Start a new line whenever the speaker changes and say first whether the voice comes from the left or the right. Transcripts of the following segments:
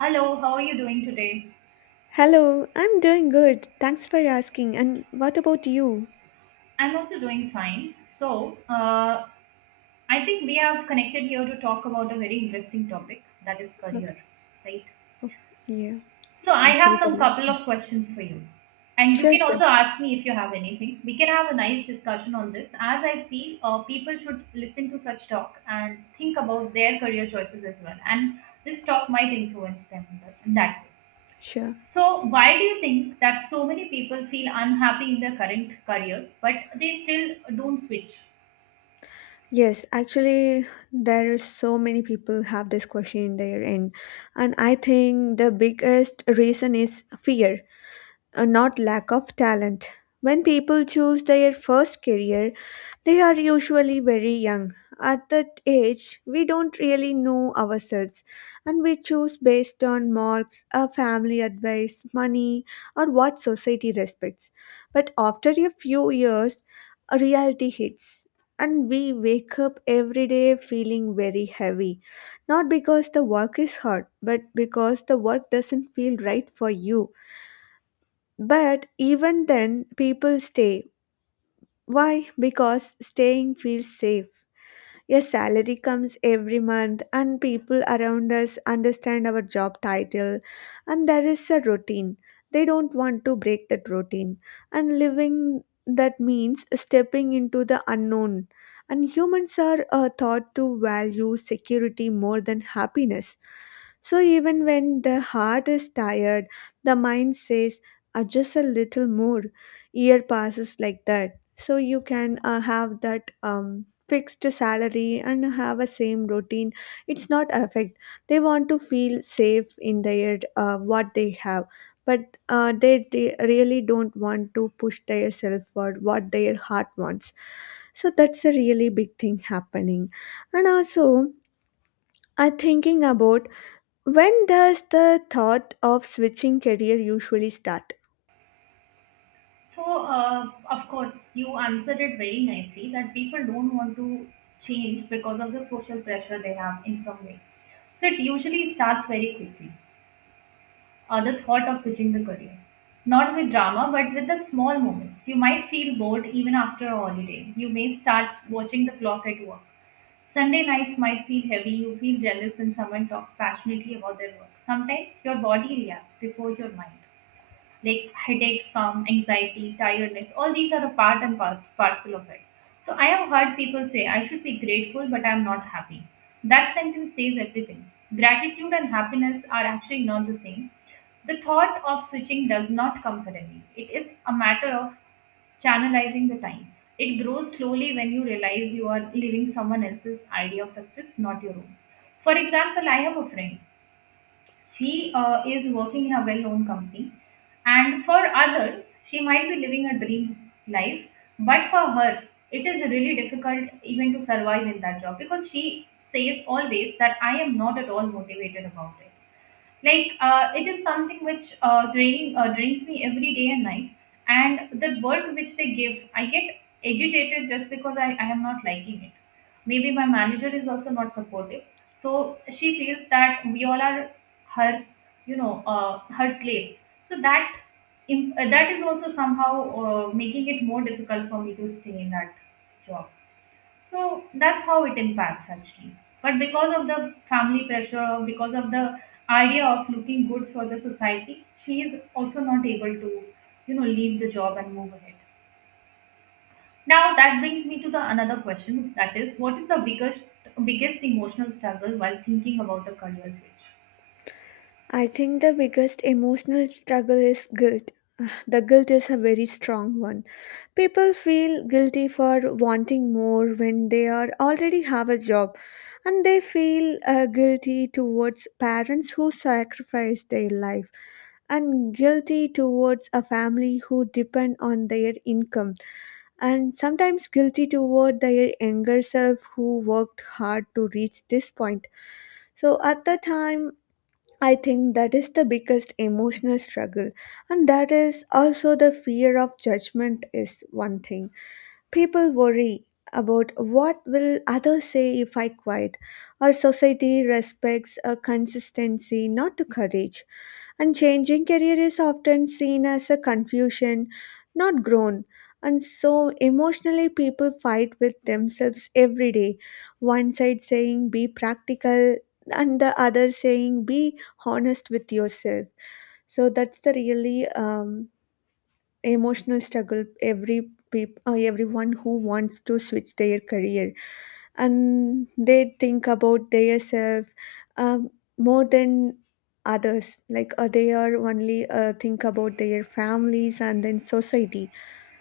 right: Hello, how are you doing today?
left: Hello, I'm doing good. Thanks for asking. And what about you?
right: I'm also doing fine. So, I think we have connected here to talk about a very interesting topic that is
left: Okay.
right: career, right?
left: Oh, yeah.
right: So, I have
left: Actually,
right: some
left: career.
right: couple of questions for you, and you
left: Sure,
right: can
left: sure,
right: also ask me if you have anything. We can have a nice discussion on this, as I feel people should listen to such talk and think about their career choices as well, and this talk might influence them in that way.
left: sure.
right: So, why do you think that so many people feel unhappy in their current career, but they still don't switch?
left: Yes, actually, there are so many people have this question in their end, and I think the biggest reason is fear. Not lack of talent. When people choose their first career, they are usually very young. At that age, we don't really know ourselves and we choose based on marks, our family advice, money, or what society respects. But after a few years, a reality hits and we wake up every day feeling very heavy. Not because the work is hard, but because the work doesn't feel right for you, but even then, people stay. Why? Because staying feels safe. A salary comes every month, and people around us understand our job title, and there is a routine. They don't want to break that routine, and living that means stepping into the unknown. And humans are thought to value security more than happiness. So, even when the heart is tired, the mind says, "Just a little more. Year passes like that. So, you can have that. Fixed salary and have a same routine, it's not affect, they want to feel safe in their what they have, but they really don't want to push their self for what their heart wants, so that's a really big thing happening. And also, I thinking about, when does the thought of switching career usually start?
right: So, of course, you answered it very nicely that people don't want to change because of the social pressure they have in some way. So, it usually starts very quickly, the thought of switching the career. Not with drama, but with the small moments. You might feel bored even after a holiday. You may start watching the clock at work. Sunday nights might feel heavy, you feel jealous when someone talks passionately about their work. Sometimes your body reacts before your mind, like headaches from anxiety, tiredness, all these are a part and parcel of it. So I have heard people say, I should be grateful, but I'm not happy. That sentence says everything. Gratitude and happiness are actually not the same. The thought of switching does not come suddenly. It is a matter of channelizing the time. It grows slowly when you realize you are living someone else's idea of success, not your own. For example, I have a friend. She is working in a well-known company. And for others, she might be living a dream life, but for her, it is really difficult even to survive in that job, because she says always that I am not at all motivated about it, like it is something which drains me every day and night, and the work which they give, I get agitated just because I am not liking it. Maybe my manager is also not supportive, so she feels that we all are her, you know, her slaves. So that that is also somehow making it more difficult for me to stay in that job. So that's how it impacts actually. But because of the family pressure or because of the idea of looking good for the society, she is also not able to, you know, leave the job and move ahead. Now that brings me to the another question, that is, what is the biggest emotional struggle while thinking about a career switch?
left: I think the biggest emotional struggle is guilt. The guilt is a very strong one. People feel guilty for wanting more when they are already have a job, and they feel guilty towards parents who sacrifice their life, and guilty towards a family who depend on their income, and sometimes guilty toward their younger self who worked hard to reach this point. So at the time, I think that is the biggest emotional struggle, and that is also the fear of judgment, is one thing. People worry about what will others say if I quiet. Our society respects a consistency, not to courage. And changing career is often seen as a confusion, not grown. And so emotionally, people fight with themselves every day. One side saying, be practical, and the other saying, be honest with yourself. So that's the really emotional struggle every everyone who wants to switch their career and they think about their self, um, more than others, like they are only think about their families and then society,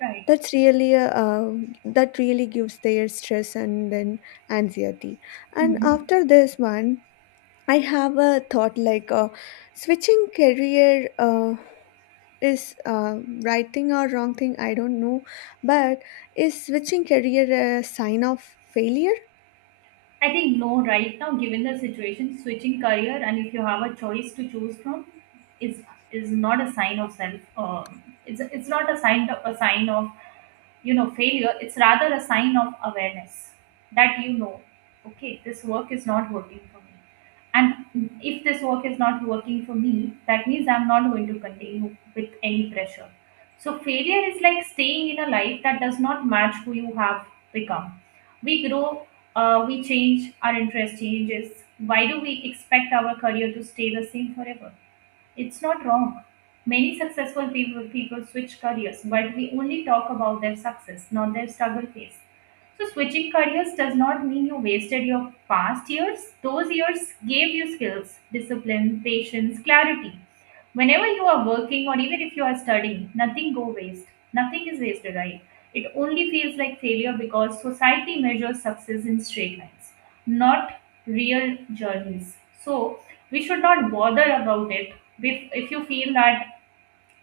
right: Right.
left: that's really that really gives their stress and then anxiety. And
right: Mhm.
left: after this one, I have a thought like switching career is right thing or wrong thing, I don't know, but is switching career a sign of failure?
right: I think no, right now, given the situation, switching career, and if you have a choice to choose from, is is not a sign of self. It's not a sign of you know failure. It's rather a sign of awareness that, you know, okay, this work is not working for me, and if this work is not working for me, that means I'm not going to continue with any pressure. So failure is like staying in a life that does not match who you have become. We grow, we change, our interest changes. Why do we expect our career to stay the same forever? It's not wrong. Many successful people switch careers, but we only talk about their success, not their struggle phase. So, switching careers does not mean you wasted your past years. Those years gave you skills, discipline, patience, clarity. Whenever you are working, or even if you are studying, nothing go waste. Nothing is wasted, right? It only feels like failure because society measures success in straight lines, not real journeys. So we should not bother about it. If you feel that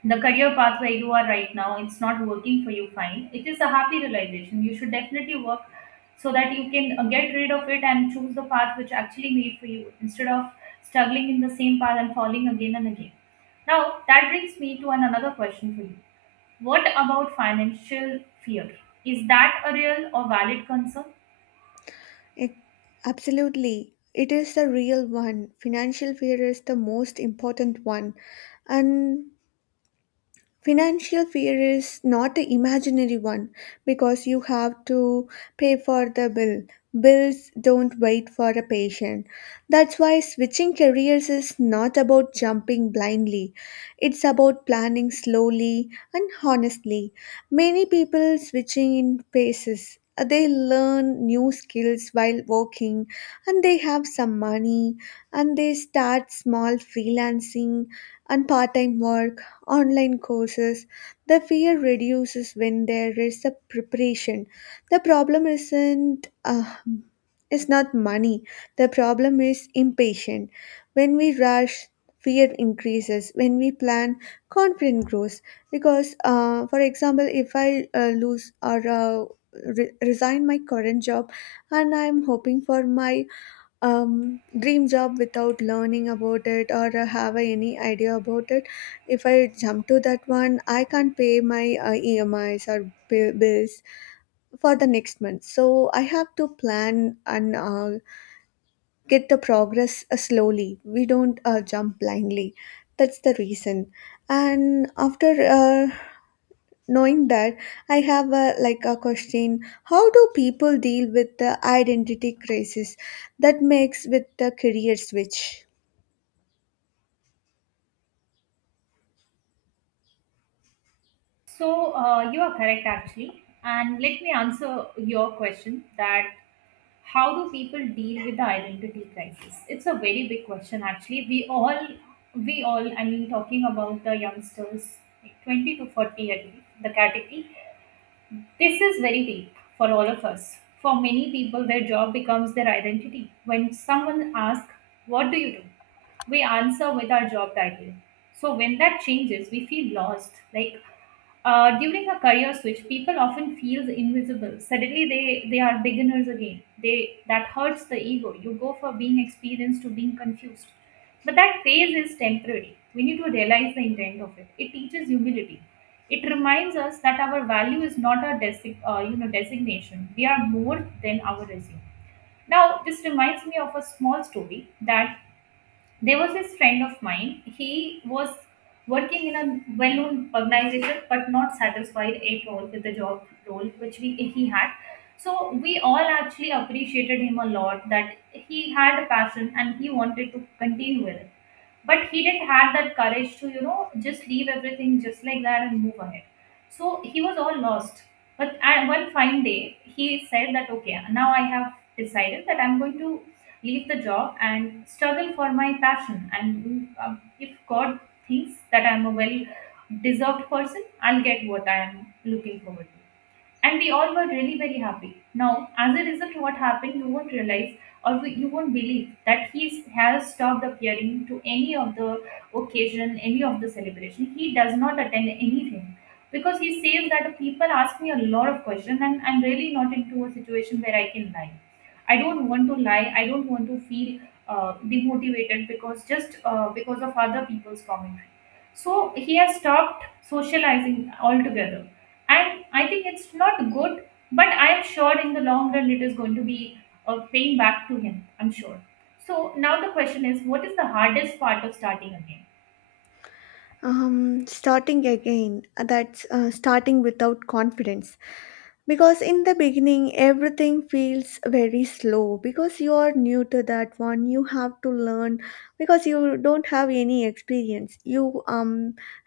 right: the career path where you are right now, it's not working for you, fine, it is a happy realization. You should definitely work so that you can get rid of it and choose the path which actually made for you, instead of struggling in the same path and falling again and again. Now that brings me to another question for you. What about financial fear? Is that a real or valid concern?
left: Ex- Absolutely. It is the real one. Financial fear is the most important one. And financial fear is not an imaginary one because you have to pay for the bill. Bills don't wait for a patient. That's why switching careers is not about jumping blindly. It's about planning slowly and honestly. Many people switching in phases. They learn new skills while working, and they have some money, and they start small freelancing and part-time work, online courses. The fear reduces when there is a preparation. The problem isn't is not money. The problem is impatient. When we rush, fear increases. When we plan, confidence grows. Because, for example, if I resign my current job and I'm hoping for my dream job without learning about it, or have I any idea about it. If I jump to that one, I can't pay my EMIs or bills for the next month. So I have to plan and get the progress slowly. We don't jump blindly. That's the reason. And after uh, knowing that, I have a like a question, how do people deal with the identity crisis that makes with the career switch?
right: So, you are correct actually. And let me answer your question, that how do people deal with the identity crisis. It's a very big question actually. We all, I mean, talking about the youngsters, like 20 to 40, I believe the category, this is very deep for all of us. For many people, their job becomes their identity. When someone asks, "What do you do?" we answer with our job title. So when that changes, we feel lost. Like during a career switch, people often feel invisible. Suddenly, they are beginners again. They That hurts the ego. You go from being experienced to being confused. But that phase is temporary. We need to realize the intent of it. It teaches humility. It reminds us that our value is not a designation. We are more than our resume. Now, this reminds me of a small story, that there was this friend of mine. He was working in a well-known organization, but not satisfied at all with the job role which he had. So we all actually appreciated him a lot, that he had a passion and he wanted to continue with it, but he didn't have that courage to, you know, just leave everything just like that and move ahead. So he was all lost. But at one fine day, he said that, okay, now I have decided that I'm going to leave the job and struggle for my passion, and if God thinks that I'm a well deserved person, I'll get what I am looking forward to. And we all were really very happy. Now, as a result, what happened, you won't realize or you won't believe that he has stopped appearing to any of the occasion, any of the celebration. He does not attend anything because he says that people ask me a lot of questions and I'm really not into a situation where I can lie. I don't want to lie. I don't want to feel demotivated, because of other people's commentary. So he has stopped socializing altogether, and I think it's not good, but I'm sure in the long run it is going to be paying back to him. I'm sure. So now the question is, what is the hardest part of starting again?
left: Starting again, that's starting without confidence. Because in the beginning, everything feels very slow because you are new to that one. You have to learn because you don't have any experience. You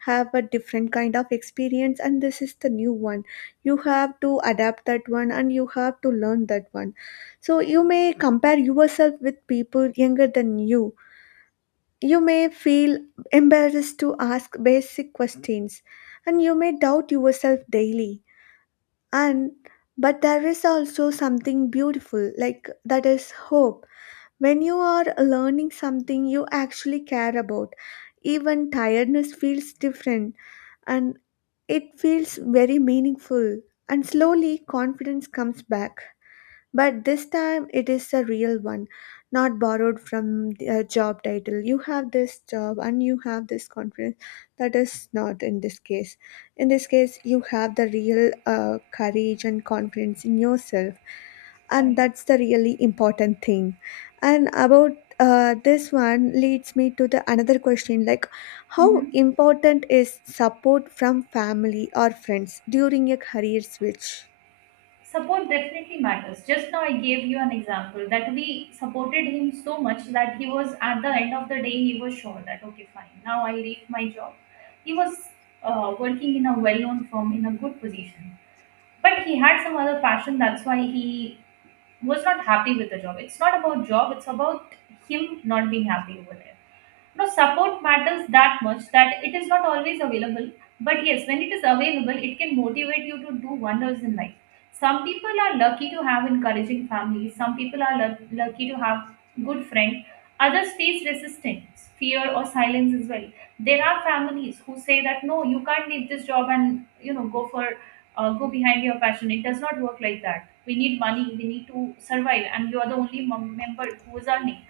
left: have a different kind of experience, and this is the new one. You have to adapt that one, and you have to learn that one. So you may compare yourself with people younger than you. You may feel embarrassed to ask basic questions, and you may doubt yourself daily. And but there is also something beautiful like that is hope. When you are learning something you actually care about, even tiredness feels different, and it feels very meaningful, and slowly confidence comes back, but this time it is a real one, not borrowed from a job title. You have this job and you have this confidence. That is not in this case. In this case, you have the real courage and confidence in yourself. And
right: Right.
left: that's the really important thing. And about this one leads me to the another question like, how
right: Hmm.
left: important is support from family or friends during a career switch?
right: Support definitely matters. Just now I gave you an example, that we supported him so much that he was, at the end of the day, he was sure that, okay fine, now I reach my job. He was working in a well-known firm in a good position, but he had some other passion. That's why he was not happy with the job. It's not about job, it's about him not being happy over there. No, support matters that much, that it is not always available. But yes, when it is available, it can motivate you to do wonders in life. Some people are lucky to have encouraging families. Some people are lucky to have good friends. Others face resistance, fear, or silence as well. There are families who say that no, you can't leave this job, and you know, go for, go behind your passion. It does not work like that. We need money. We need to survive, and you are the only member who is earning.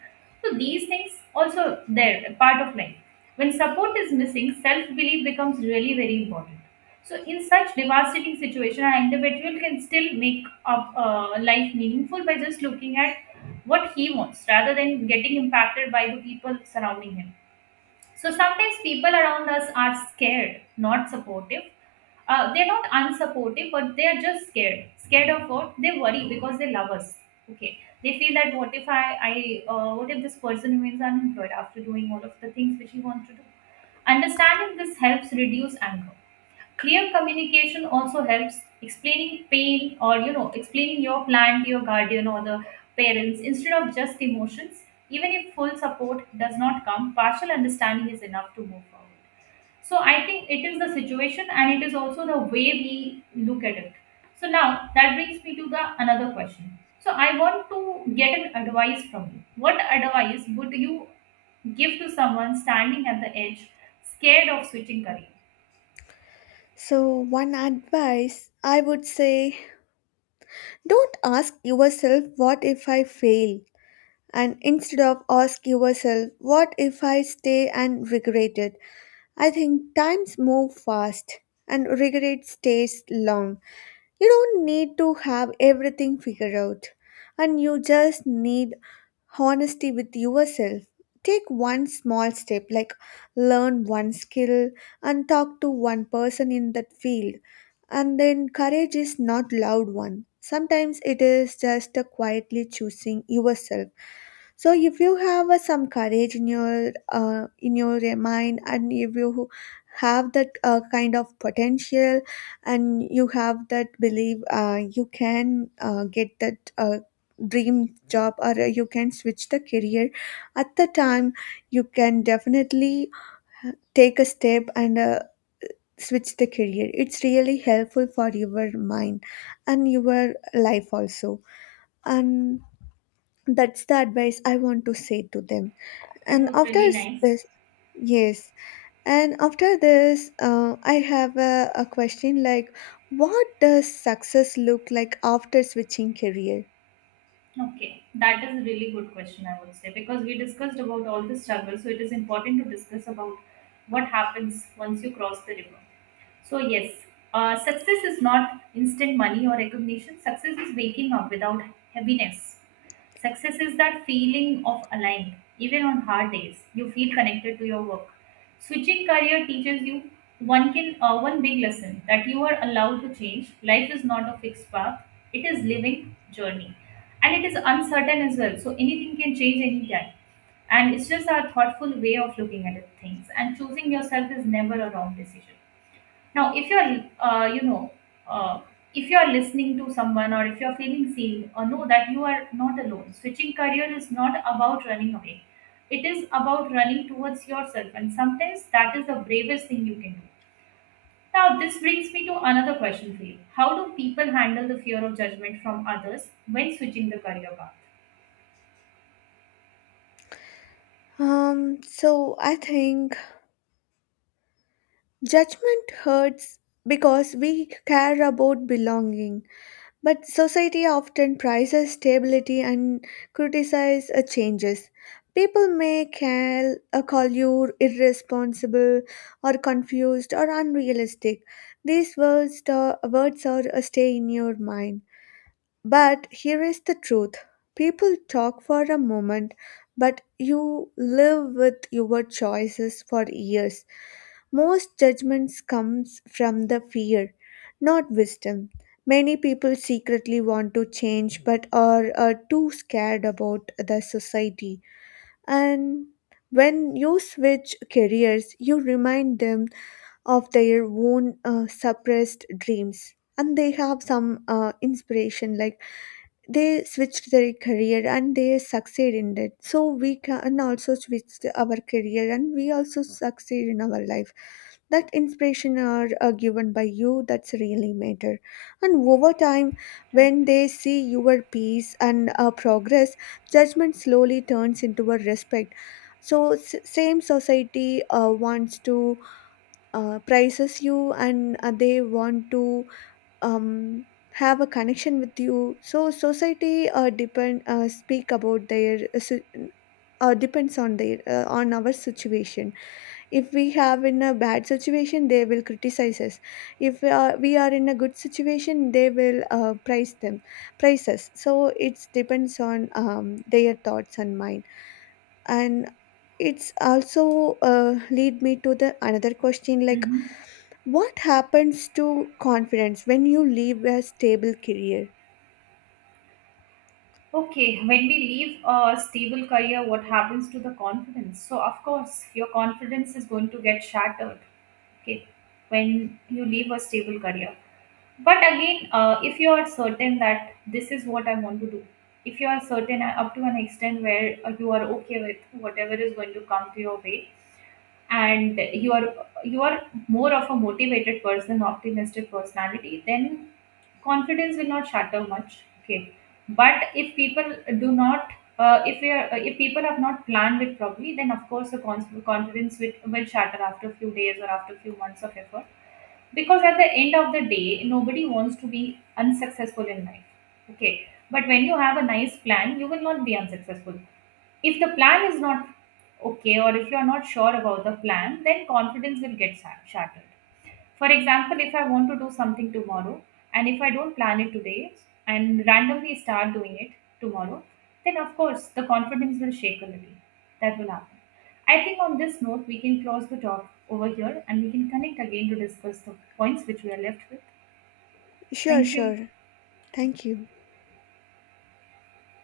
right: So these things also there a part of life. When support is missing, self-belief becomes really very important. So in such devastating situation, an individual can still make up life meaningful by just looking at what he wants, rather than getting impacted by the people surrounding him. So sometimes people around us are scared, not supportive. They're not unsupportive, but they are just scared of what they worry, because they love us, okay? They feel that, what if I I what if this person remains unemployed after doing all of the things which he wants to do. Understanding this helps reduce anger. Clear communication also helps. Explaining pain, or, you know, explaining your plan to your guardian or the parents, instead of just emotions. Even if full support does not come, partial understanding is enough to move forward. So I think it is the situation, and it is also the way we look at it. So now that brings me to the another question. So I want to get an advice from you. What advice would you give to someone standing at the edge, scared of switching career?
left: So, one advice I would say, don't ask yourself, what if I fail? And instead of ask yourself, what if I stay and regret it? I think times move fast and regret stays long. You don't need to have everything figured out, and you just need honesty with yourself. Take one small step, like learn one skill and talk to one person in that field. And then courage is not loud one. Sometimes it is just a quietly choosing yourself. So if you have some courage in your mind, and if you have that kind of potential, and you have that belief, you can get that dream job, or you can switch the career. At the time, you can definitely take a step and switch the career. It's really helpful for your mind and your life also. And that's the advice I want to say to them.
right: That
left: And
right: was
left: after
right: really nice.
left: this, yes, and after this, I have a question like, what does success look like after switching career?
right: Okay, that is a really good question, I would say, because we discussed about all the struggles, so it is important to discuss about what happens once you cross the river. So yes, success is not instant money or recognition. Success is waking up without heaviness. Success is that feeling of aligned. Even on hard days, you feel connected to your work. Switching career teaches you one big lesson, that you are allowed to change. Life is not a fixed path. It is living journey, and it is uncertain as well. So anything can change anytime, and it's just our thoughtful way of looking at it, things, and choosing yourself is never a wrong decision. Now, uh, if you're listening to someone, or if you're feeling seen, know that you are not alone. Switching career is not about running away. It is about running towards yourself, and sometimes that is the bravest thing you can do. Now, this brings me to another question for you. How do people handle the fear of judgment from others when switching the career path?
left: So I think judgment hurts because we care about belonging. But society often prizes stability and criticizes changes. People may call you irresponsible or confused or unrealistic. These words, words are stay in your mind. But here is the truth, people talk for a moment, but you live with your choices for years. Most judgments comes from the fear, not wisdom. Many people secretly want to change but are too scared about the society. And when you switch careers, you remind them of their own suppressed dreams. And they have some inspiration, like they switched their career and they succeed in it. So we can also switch our career and we also succeed in our life. That inspiration are given by you, that's really matter. And over time,
right: Right.
left: when they see your peace and progress, judgment slowly turns into a respect. So same society wants to praises you, and they want to um, have a connection with you. So society depend speak about their si- depends on their on our situation. If we have in a bad situation, they will criticize us. If we are in a good situation, they will praise us. So it depends on their thoughts and mine. And it's also lead me to the another question like,
right: Mm-hmm.
left: what happens to confidence when you leave a stable career?
right: Okay, when we leave a stable career, what happens to the confidence? So, of course, your confidence is going to get shattered. Okay, when you leave a stable career. But again, if you are certain that this is what I want to do, if you are certain up to an extent where you are okay with whatever is going to come to your way, and you are more of a motivated person, optimistic personality, then confidence will not shatter much, okay? But if people do not, if we are, if people have not planned it properly, then of course the confidence will shatter after a few days or after a few months of effort, because at the end of the day nobody wants to be unsuccessful in life. Okay, but when you have a nice plan, you will not be unsuccessful. If the plan is not okay, or if you are not sure about the plan, then confidence will get shattered. For example, if I want to do something tomorrow, and if I don't plan it today and randomly start doing it tomorrow, then of course the confidence will shake a little. That will happen. I think on this note, we can close the talk over here and we can connect again to discuss the points which we are left with.
left: sure
right: Thank you.
left: sure Thank you.